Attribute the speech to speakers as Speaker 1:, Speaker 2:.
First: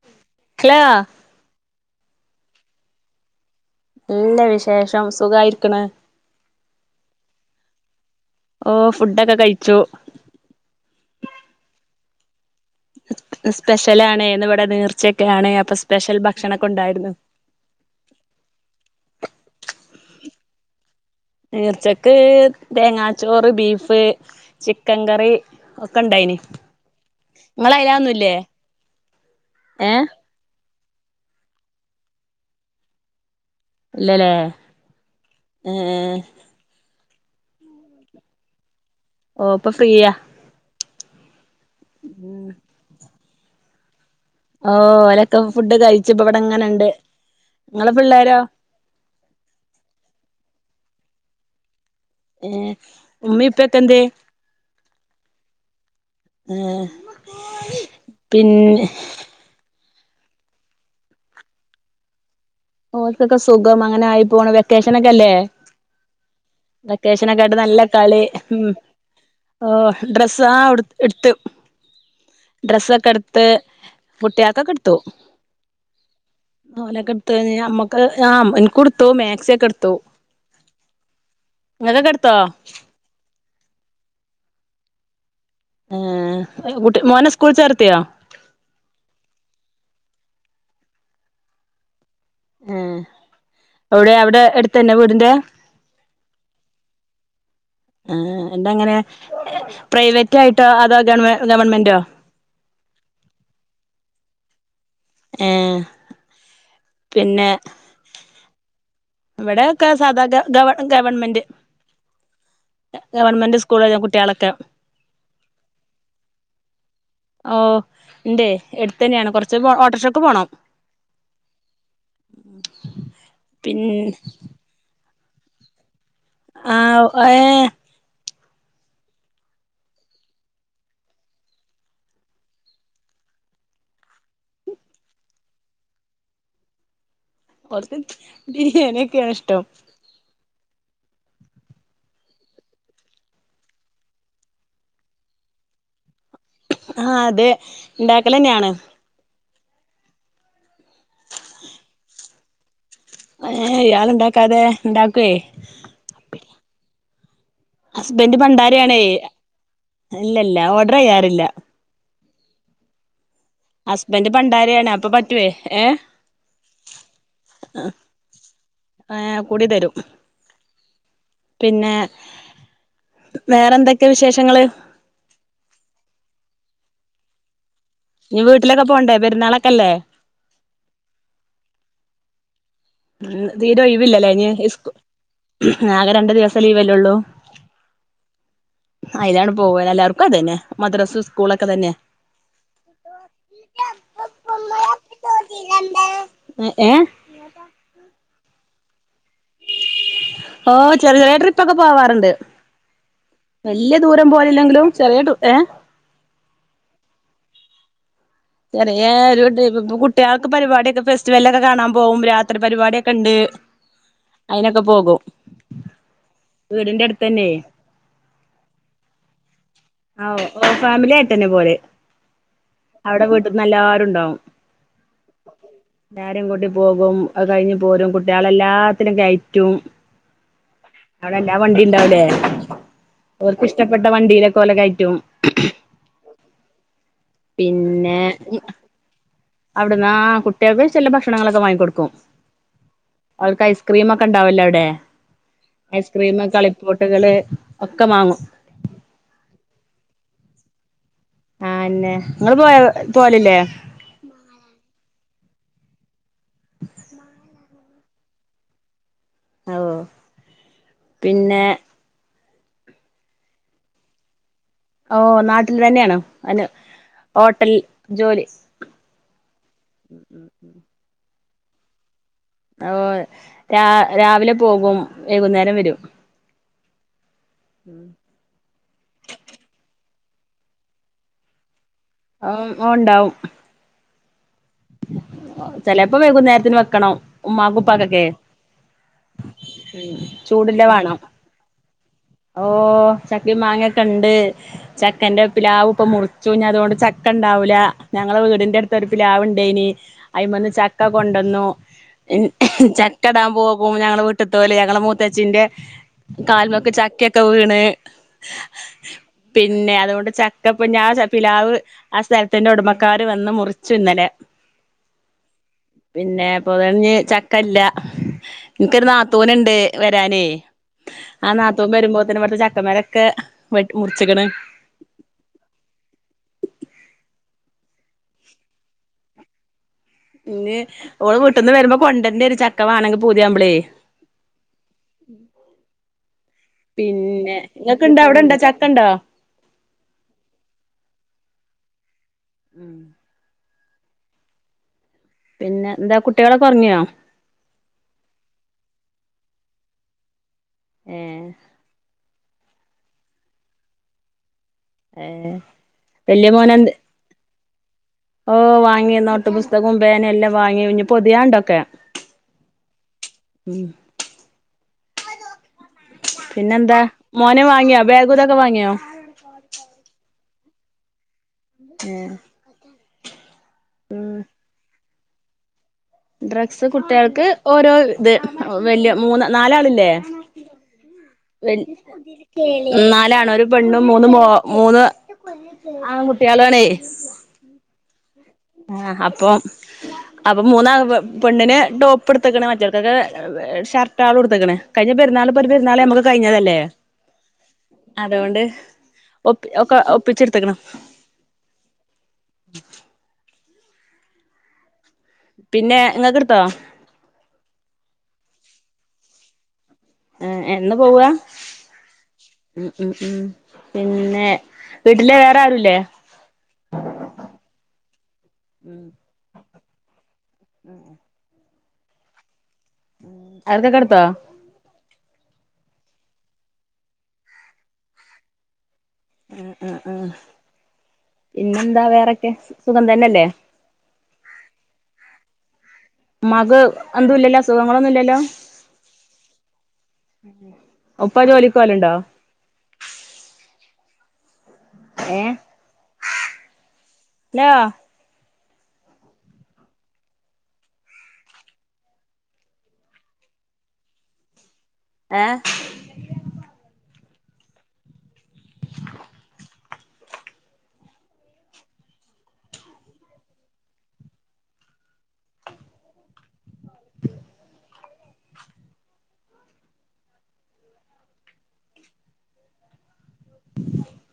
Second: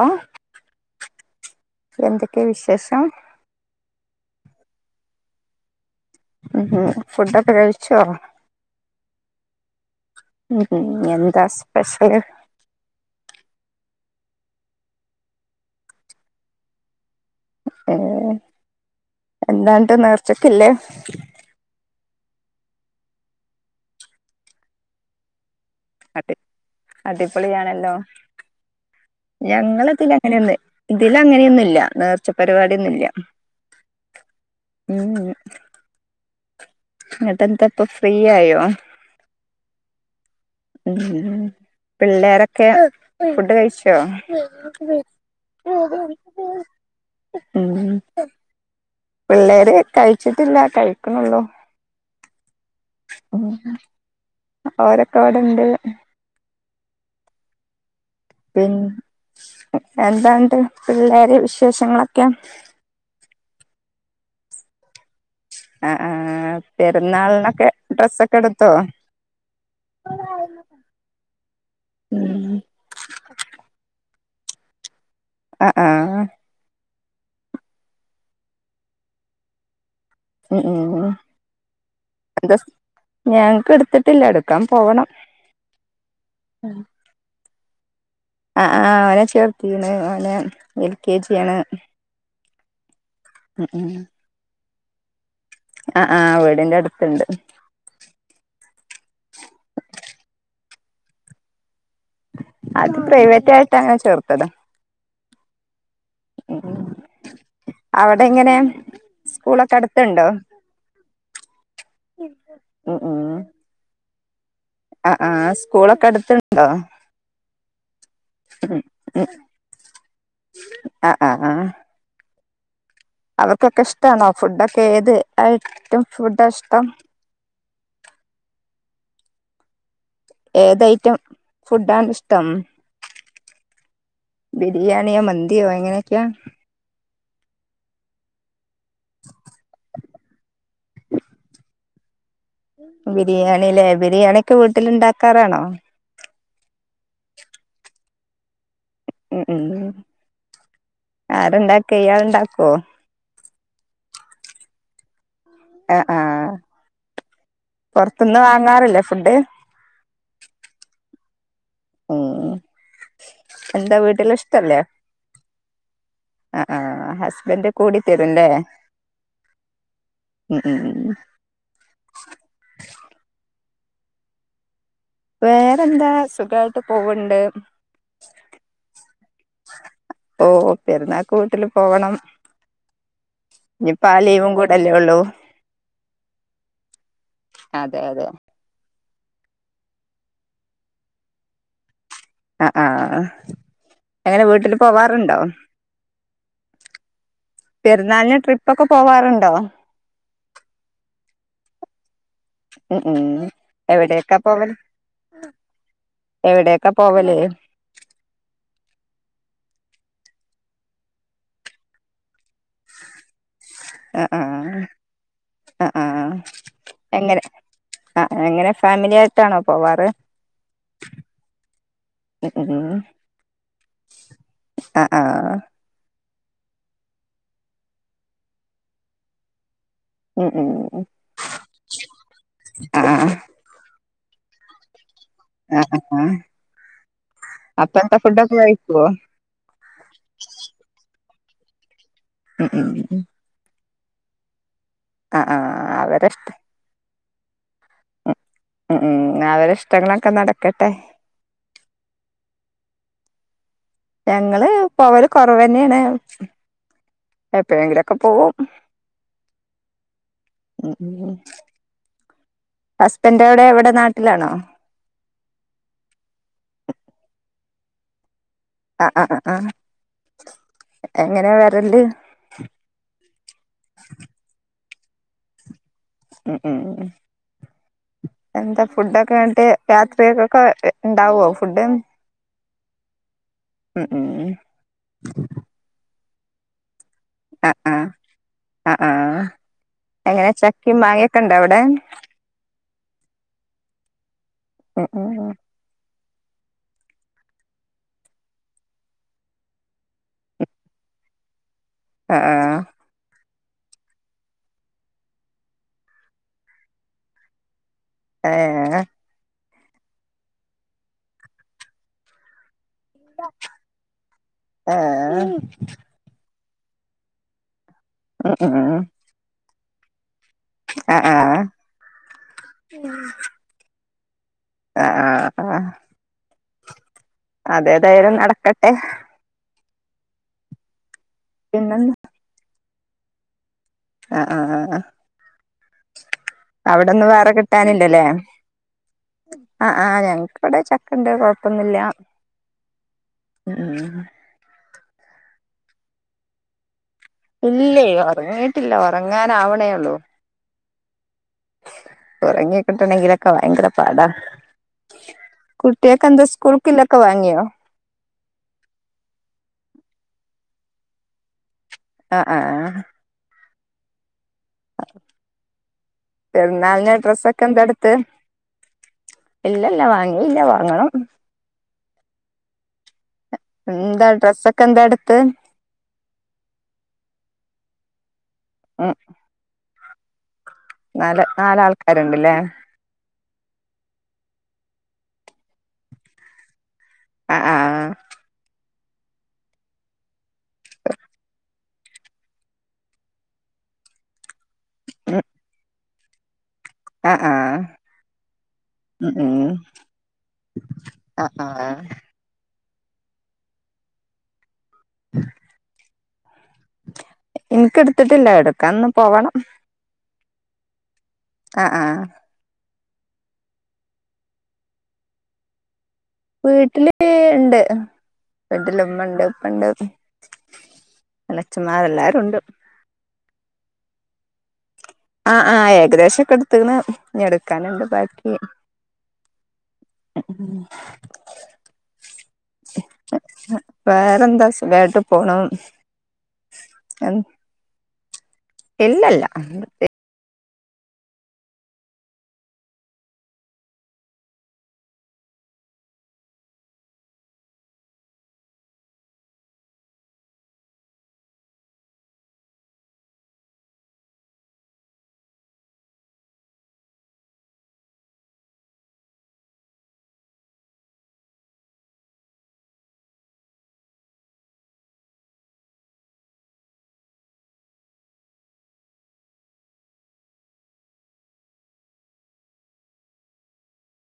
Speaker 1: ആഹ്
Speaker 2: hello
Speaker 1: എന്തൊക്കെ വിശേഷം
Speaker 2: നല്ല വിശേഷം. സുഖായിരിക്ക്ണ്
Speaker 1: ഉം ഫുഡ്ഡൊക്കെ കഴിച്ചോ
Speaker 2: ഓഹ് ഫുഡ്ഡൊക്കെ കഴിച്ചു
Speaker 1: ഉം ഹും എന്താ സ്പെഷ്യല്
Speaker 2: ന്ന് സ്പെഷ്യലാണ്. ന്ന് വടെ നീർച്ചയൊക്കെയാണ്. അപ്പൊ സ്പെഷ്യൽ ഭക്ഷണൊക്കെ ഉണ്ടായിരുന്നു
Speaker 1: ഏഹ് എന്താന്നട്ട് നേർച്ചക്കില്ലേ
Speaker 2: നീർച്ചക്ക് തേങ്ങാച്ചോറ് ബീഫ് ചിക്കൻ കറി
Speaker 1: അടി
Speaker 2: ഒക്കെണ്ടായിനി.
Speaker 1: അടിപൊളിയാണല്ലോ
Speaker 2: ങ്ങളഅയ്ലതൊന്നുല്ലേ ഏഹ്
Speaker 1: അങ്ങന്യൊന്ന് ഇതിലങ്ങന്യൊന്നുല്ല നേർച്ച പരിപാട്യൊന്നുല്യ
Speaker 2: ഇല്ലല്ലേ
Speaker 1: ഉം ഉം
Speaker 2: ഏ
Speaker 1: ങ്ങട്ടെന്താപ്പൊ ഫ്രീ ആയോ
Speaker 2: ഓഹ് പ്പൊ ഫ്രീയാ
Speaker 1: ഉം പിള്ളേരൊക്കെ ഫുഡ്ഡ് കഴിച്ചോ
Speaker 2: ഓഹ് ഓലൊക്കെ ഫുഡ്ഡ്കഴിച്ച്പ്പ വടെങ്ങനെണ്ട്.
Speaker 1: ഉം
Speaker 2: ങ്ങളെ പിള്ളേരോ
Speaker 1: പിള്ളേര് കഴിച്ചിട്ടില്ല കഴിക്ക്ണൊള്ളൂ
Speaker 2: ഏഹ് ഇമ്മി പ്യൊക്കെന്തേയ്
Speaker 1: ഓരൊക്കെ ഇവിടെണ്ട്
Speaker 2: ഏഹ്
Speaker 1: പിന്നെ എന്താന്ന്ണ്ട് പിള്ളേരെ വിശേഷങ്ങളൊക്കെ
Speaker 2: ഓൽക്കൊക്കെ സുഖം അങ്ങനായി പോണ്. വെക്കേഷനൊക്കല്ലേ
Speaker 1: ആ ആ
Speaker 2: വെക്കേഷനൊക്കായിട്ട്
Speaker 1: പെരുന്നാളിനൊക്കെ
Speaker 2: നല്ല കളി
Speaker 1: ഡ്രസ്സൊക്കെ
Speaker 2: ഉം
Speaker 1: എടുത്തോ
Speaker 2: ഓഹ് ഡ്രസ്സ് ആഹ് ഇട്ത്ത്‌, ഡ്രസ്സൊക്കെട് ത്ത് കുട്ട്യാക്കൊക്കെ ഇട്ത്തു
Speaker 1: അഹ് ആഹ്
Speaker 2: ഓലൊക്കെട്ത്ത് കഴ്ഞ്ഞ അമ്മക്ക് അമ്മ ആ ഇൻക്കും ഇട്ത്തു മാക്സിയൊക്കെ ഇട്ത്തു
Speaker 1: ഉം ഉം എന്താ സ് ഞങ് ക്ക് ഇട്ത്ത്ട്ട്ല്ല ഇട്ക്കാൻ പോണം
Speaker 2: ആ കുട്ടി മോനെ സ്കൂളി ചേർത്തിയോ?
Speaker 1: അഹ് ആഹ് ഓനെ ചേർത്തീക്ണ് ഓനെ എൽ കെ ജി യാണ്
Speaker 2: ഏഹ് ഔടെ അവ്ടെ എട്ത്തന്നെ വീടിന്റെ
Speaker 1: അഹ് ആഹ് വീടിന്റെ അട്ത്ത്ണ്ട്
Speaker 2: ആ എന്ത അങ്ങനെ പ്രൈവറ്റ് ആയിട്ടോ അതോ ഗവ ഗവൺമെന്റോ
Speaker 1: അത് പ്രൈവറ്റ് ആയിട്ടാണ് ചേർത്തത്
Speaker 2: ഏഹ്
Speaker 1: [unintelligible]
Speaker 2: പിന്നെ
Speaker 1: അവടെ എങ്ങനെയാ
Speaker 2: ഇവിടൊക്കെ സാധാ ഗ ഗവ ഗവൺമെന്റ്
Speaker 1: ഉം
Speaker 2: ഗവൺമെന്റ് സ് കൂളിലാ കുട്ടിയാളൊക്കെ
Speaker 1: അഹ് ആഹ് സ്കൂളൊക്കെ അട്ത്ത്ണ്ടോ
Speaker 2: ഓഹ് ഇണ്ടയ് എട്ത്തന്നേണ് കൊർച്ച് പോ ഓട്ടർക്ഷക്ക് പോണം
Speaker 1: അഹ് അഹ് ആഹ് അവർക്കൊക്കെ
Speaker 2: പിന്നെ
Speaker 1: ഇഷ്ടാണോ ഫുഡൊക്കെ ഏത് ഐയിറ്റം ഫുഡാ ഇഷ്ടം
Speaker 2: [unintelligible]
Speaker 1: ഏത് ഐറ്റം ഫുഡാണിഷ്ടം ബിരിയാണിയോ മന്തിയോ എങ്ങനെക്കെയാ?
Speaker 2: ഓർക്ക് ബിരിയാണി ഒക്കേണ് ഇഷ്ടം
Speaker 1: ബിരിയാണില്ലേ ബിരിയാണിയൊക്കെ വീട്ടില്ണ്ടാക്കാറാണോ
Speaker 2: ആഹ് അതെ ഉണ്ടാക്കലന്നേണ്
Speaker 1: ഉം ഉം ആരണ്ടാക്ക ഇയാൾ ഇണ്ടാക്കോ?
Speaker 2: ഏഹ് ഇയാള്ണ്ടാക്കാതെ ഇണ്ടാക്കൊയ്
Speaker 1: അഹ് ആഹ് പൊർത്ത്ന്ന് വാങ്ങാറില്ലേ ഫുഡ്
Speaker 2: ഇല്ല ഇല്ല ഓർഡറയ്യാറില്ല
Speaker 1: ഉം എന്താ
Speaker 2: ഹസ്ബൻഡ്
Speaker 1: വീട്ടില്
Speaker 2: പണ്ടാരിയാണ് അപ്പൊ പറ്റൊയ് ഏഹ്
Speaker 1: അഹ് ആഹ് ഹസ്ബൻഡ് കൂടിത്തരും ല്ലേ
Speaker 2: ഏഹ് കൂടി തരും
Speaker 1: ഉം ഉം
Speaker 2: പിന്നെ വേറെന്തെക്കെ വിശേഷങ്ങള്
Speaker 1: വേറെന്താ സുഖായിട്ട് പോവ്ണ്ട്
Speaker 2: ഇനി വീട്ടിലൊക്കെ പോണ്ടേ പെരുന്നാളൊക്കെ അല്ലേ
Speaker 1: ഓഹ് പെരുന്നാക്ക് വീട്ടില് പോവണം
Speaker 2: ഉം തീരെ ഒയ്
Speaker 1: ഇനിയിപ്പ
Speaker 2: വ്
Speaker 1: ആ
Speaker 2: ല്ലല്ലേ ഇനി
Speaker 1: ലീവും
Speaker 2: ഇസ്‌കൂ
Speaker 1: കൂടല്ലേ ഉള്ളൂ
Speaker 2: ആകെ രണ്ടു ദിവസം ലീവല്ലേള്ളൂ
Speaker 1: അതെ അതെ
Speaker 2: അയിലാണ് പോവന്നെ എല്ലാർക്കും അത് തന്നെ മദ്രസ് സ്കൂളൊക്കെ തന്നെ
Speaker 1: അഹ് ആഹ് എങ്ങനെ വീട്ടിൽ പോവാറ്ണ്ടോ
Speaker 2: ഏഹ്
Speaker 1: പെരുന്നാളിന് ട്രിപ്പ് ഒക്കെ പോവാറുണ്ടോ
Speaker 2: ഓഹ് ചെറിയ ചെറിയ ട്രിപ്പൊക്കെ പോവാറുണ്ട്
Speaker 1: ഉം ഉം
Speaker 2: വല്യ ദൂരം
Speaker 1: എവിടെയൊക്കാ
Speaker 2: പോയില്ലെങ്കിലും ചെറിയ ട്രി ഏഹ്
Speaker 1: എവിടെക്കാ പോവല്
Speaker 2: ചെറിയ ഒരു കുട്ടികൾക്ക് പരിപാടിയൊക്കെ ഫെസ്റ്റിവലൊക്കെ കാണാൻ പോകും രാ ത്രി പരിപാടിയൊക്കെ ഉണ്ട്
Speaker 1: ആ ആ
Speaker 2: അയിനൊക്കെ പോകും
Speaker 1: ആ ആ
Speaker 2: വീടിന്റെ അടുത്ത്
Speaker 1: എങ്ങനെ
Speaker 2: തന്നെ
Speaker 1: ആ എങ്ങനെ ഫാമിലിയ ട്ടാണോ പോവാറ്
Speaker 2: ആഹ് ഓഹ് ഫാമിലി ആയിട്ട് തന്നെ പോവല്
Speaker 1: ഉം ഉം
Speaker 2: അവിടെ വീട്ട് നല്ലാവരും ഇണ്ടാവും
Speaker 1: ആ ആ
Speaker 2: എല്ലാരും കൂട്ടി പോയകും കഴിഞ്ഞഞ് പോരും കുട്ടികളെ എല്ലാത്തിനും കയറ്റും
Speaker 1: ഉം ഉം
Speaker 2: അവിടെല്ലാ വണ്ടി ഉണ്ടാവുലേ
Speaker 1: ആ
Speaker 2: ഇഷ്ടപ്പെട്ട വണ്ടിയിലൊക്കെ ഓലെ കയറ്റും
Speaker 1: ആ ആ അപ്പന്ത ഫുഡ് ഒക്കെ കയിക്കൊ
Speaker 2: അവിടുന്ന ആഹ് കുട്ട്യോക്ക് ചില ഭക്ഷണങ്ങളൊക്കെ വാങ്ങിക്കൊടുക്കും
Speaker 1: ഉം ഉം ഉം
Speaker 2: അവർക്ക് ഐസ്ക്രീമ് ഒക്കെ ഉണ്ടാവുല്ല അവിടെ
Speaker 1: ആ ആ അവരെ
Speaker 2: ഐസ്ക്രീമ്
Speaker 1: ഇഷ്ട
Speaker 2: ഒക്കെ കളി പോട്ട്കള് ഒക്കെ മാങ്ങും
Speaker 1: ഉം ഉം അവരി ഇഷ്ടങ്ങളൊക്കെ നടക്കട്ടെ
Speaker 2: ആന്നെ നിങ്ങള് പോയ പോല്ല്ല്ലേ
Speaker 1: ഞങ്ങള് പോവല് കൊറവ് തന്നെയാണ് എപ്പളേങ്കിലൊക്കെ പോവും
Speaker 2: ഓ പിന്നെ
Speaker 1: ഹസ്ബൻറ് എവിടെ ഇവിടെ നാട്ടിലാണോ
Speaker 2: ഓ നാട്ടിൽ തന്നെയാണ് അന് ഹോട്ടൽ ജോലി
Speaker 1: ആഹ് ആഹ് ആ എങ്ങനെ വരല്
Speaker 2: ഓഹ് രാ രാവിലെ പോകും വൈകുന്നേരം വരും
Speaker 1: ഉം ഉം ഉം
Speaker 2: ഉം
Speaker 1: എന്താ ഫുഡൊക്കെ വിട്ട് രാത്രിയൊക്കൊക്കെ ഉണ്ടാവോ ഫുഡ്
Speaker 2: ഓഹ് ഉണ്ടാവും
Speaker 1: ഉം ഉം
Speaker 2: ചെലപ്പോ വൈകുന്നേരത്തിന് വെക്കണം ഉമ്മാക്കും
Speaker 1: ആഹ് ആഹ്
Speaker 2: ഉപ്പാകൊക്കെ
Speaker 1: ആഹ് ആഹ്
Speaker 2: ഉ
Speaker 1: എങ്ങനെ
Speaker 2: ചൂട് ള്ളെ
Speaker 1: ചക്കിം
Speaker 2: വേണം
Speaker 1: മാങ്ങൊക്കെ ഇണ്ടോ അവിടെ
Speaker 2: ഓഹ് ചക്കിം മാങ്ങൊക്കെ ഉണ്ട്
Speaker 1: ഉം
Speaker 2: ചക്ക
Speaker 1: ഉം
Speaker 2: പിലാവ് ഇപ്പ മുറി ചൂ ഞ്ഞ അതുകൊണ്ട് ചക്ക ഉണ്ടാവൂല ഞങ്ങളെ വീടിന്റെ അടുത്ത് ഒരു പിലാവ്ണ്ട് ഇണ്ടായിനി അയ്മന്ന് ചക്ക കൊണ്ടുവന്നു
Speaker 1: ആഹ് ആഹ്
Speaker 2: ചക്ക ഇടാൻ പോവുമ്പോ ഞങ്ങെ വീട്ട് ത്തോല് ഞങ്ങങ്ങള് മൂത്തച്ച്ചിന്റെ കാൽമക്ക് ചക്കയൊക്കെ വീണ്
Speaker 1: ഏഹ്
Speaker 2: പിന്നെ അതുകൊണ്ട് ചക്കപ്പഞ്ഞതോണ് ആ പിലാവ് ആഹ് സ്ഥലത്തിന്റെ ഉടമക്കാര് വന്ന് മുറിച്ചു ഇന്നലെ
Speaker 1: ഏഹ്
Speaker 2: പിന്നെ പൊതഴഞ്ഞ് ചക്കല്ല
Speaker 1: ഉം ഉം
Speaker 2: എനിക്കൊനു രു നാത്തൂന ഇണ്ട് വരാനെ
Speaker 1: ആഹ് ആഹ്
Speaker 2: തും വരുമ്പോതെന് മറ്റേ ചക്കമര ഒക്കെ വെടി മുറിച്ചിക്കണ്
Speaker 1: ആഹ് ആഹ് ആഹ് അതെതായാലും നടക്കട്ടെ
Speaker 2: ഇനി ഓള് വീട്ടന്ന് വരുമ്പോ
Speaker 1: പിന്നെന്താ
Speaker 2: കൊണ്ടണ്ട ഒരു ചക്ക വണെങ്കി പൂതിയാമ്പളേ
Speaker 1: ആഹ് ആഹ് ആഹ് അവിടൊന്നും വേറെ
Speaker 2: പിന്നെ ഇങ്ങക്ക്ണ്ടോ
Speaker 1: കിട്ടാനില്ലല്ലേ
Speaker 2: അവിടെണ്ടോ ചക്കണ്ടോ
Speaker 1: ആഹ് ആഹ് ഞങ്ങക്ക് ഇവിടെ ചക്കണ്ട് കൊഴപ്പൊന്നില്ല
Speaker 2: ഉം
Speaker 1: ഉം ഉം ഉം
Speaker 2: പിന്നെ എന്താ കുട്ടികളെ ഒക്കെ ഒറങ്ങിയൊ
Speaker 1: ഇല്ലേ ഒറങ്ങീട്ടില്ല ഒറങ്ങാനാവണേ ഒള്ളൂ
Speaker 2: ഏഹ്
Speaker 1: ഒറങ്ങിക്കിട്ടണെങ്കിലൊക്കെ ഭയങ്കര പാടാ
Speaker 2: ഏഹ്
Speaker 1: കുട്ട്യേക്കെന്താ
Speaker 2: വല്യ മോനെന്ത്
Speaker 1: സ്കൂൾക്കില്ലെക്കെ വാങ്ങിയോ?
Speaker 2: ഓഹ് വാങ്ങി നോട്ട് പുസ്തകോം പേനേം എല്ലാം വാങ്ങി ഇനി പൊതിയണ്ടൊക്കെ.
Speaker 1: ആഹ് ആഹ് ആഹ്
Speaker 2: ഉം. പിന്നെന്താ
Speaker 1: പെര്ന്നാളിന്
Speaker 2: മോന്
Speaker 1: ഡ്രെസ്സൊക്കെ എന്താ
Speaker 2: വാങ്ങിയോ
Speaker 1: എട്ത്ത്?
Speaker 2: ബാഗും ഇതൊക്കെ വാങ്ങിയോ
Speaker 1: ഇല്ലല്ല വാങ്ങി ഇല്ല വാങ്ങണം.
Speaker 2: ഏഹ്
Speaker 1: പിന്നെന്താ
Speaker 2: ഉം
Speaker 1: ഡ്രസ്സൊക്കെ എന്താ എട്ത്തെ?.
Speaker 2: ഡ്രഗ്സ് കുട്ട്യാൾക്ക് ഓരോ ഇത്
Speaker 1: ഉം
Speaker 2: വല്ല്യേ മൂന്ന് നാലാളില്ലേ?
Speaker 1: നാല്
Speaker 2: വേൽ
Speaker 1: നാലാൾക്കാരുണ്ടല്ലേ
Speaker 2: ഉം നാലാണ്. ഒരു പെണ്ണും മൂന്ന് മോ മൂന്ന് ആ കുട്ട്യാളാണെയ്.
Speaker 1: ആഹ് ആഹ്
Speaker 2: ആഹ് അപ്പോം അപ്പൊ മൂന്നാ പെ പെണ്ണിന് ടോപ്പ് ഇട്ത്ത്ക്ക്ണ് മറ്റോൽക്കൊക്കെ ഷർട്ടാളും ഇട്ത്ത്ക്ക്ണ്. കയിഞ്ഞ
Speaker 1: ഉം
Speaker 2: പെര്ന്നാള് ഇപ്പൊര് പെര്ന്നാള് ഞമ്മക്ക് കയിഞ്ഞതല്ലേ?
Speaker 1: ആഹ് ആഹ്
Speaker 2: അതോണ്ട്
Speaker 1: ഉം
Speaker 2: ഒപ്പി ഒക്ക ഒപ്പിച്ചെട്ത്ത്ക്ക്ണ്.
Speaker 1: അഹ് ആഹ്.
Speaker 2: പിന്നെ ഇങ്ങക്ക് എട്ത്തോ?
Speaker 1: എനിക്ക് എട്ത്ത്ട്ടില്ല എട്ക്കാൻ ഇന്ന് പോവണം.
Speaker 2: ഏഹ് ഇന്ന് പോവാ?
Speaker 1: ആഹ് ആഹ്
Speaker 2: ഉം ഉം ഉം പിന്നെ വീട്ടില് വേറെ ആരൂ ഇല്ലേ?
Speaker 1: വിട്ടില് ഇണ്ട് വിട്ടിലുമ്മണ്ട്, ഇപ്പണ്ട്
Speaker 2: ഉം ഉം
Speaker 1: എളേച്ചമ്മാര് എല്ലാരുണ്ട്.
Speaker 2: അവര്ക്കൊക്കെ എട്ത്തോ?
Speaker 1: ആഹ് ആഹ് ഏകദേശൊക്കെ എട്ത്ത്ക്ക്ണ് ഇനി എട്ക്കാന്ണ്ട് ബാക്കി
Speaker 2: ഉം ഉം ഉം പിന്നെന്താ വേറെക്കെ സുഖം തൻ അല്ലേ?
Speaker 1: വേറെന്താ സുഖായിട്ട് പോണു
Speaker 2: ഇമ്മാക്ക് അന്തും ഇല്ലല്ലോ അസുഖങ്ങളൊന്നും ഇല്ലല്ലോ?
Speaker 1: ഇല്ലല്ലാ
Speaker 2: ഉം ഉം ഉപ്പാ ജോലിക്കോവല്ണ്ടോ? ഏഹ് ഹലോ. ഏഹ് [unintelligible] [unintelligible]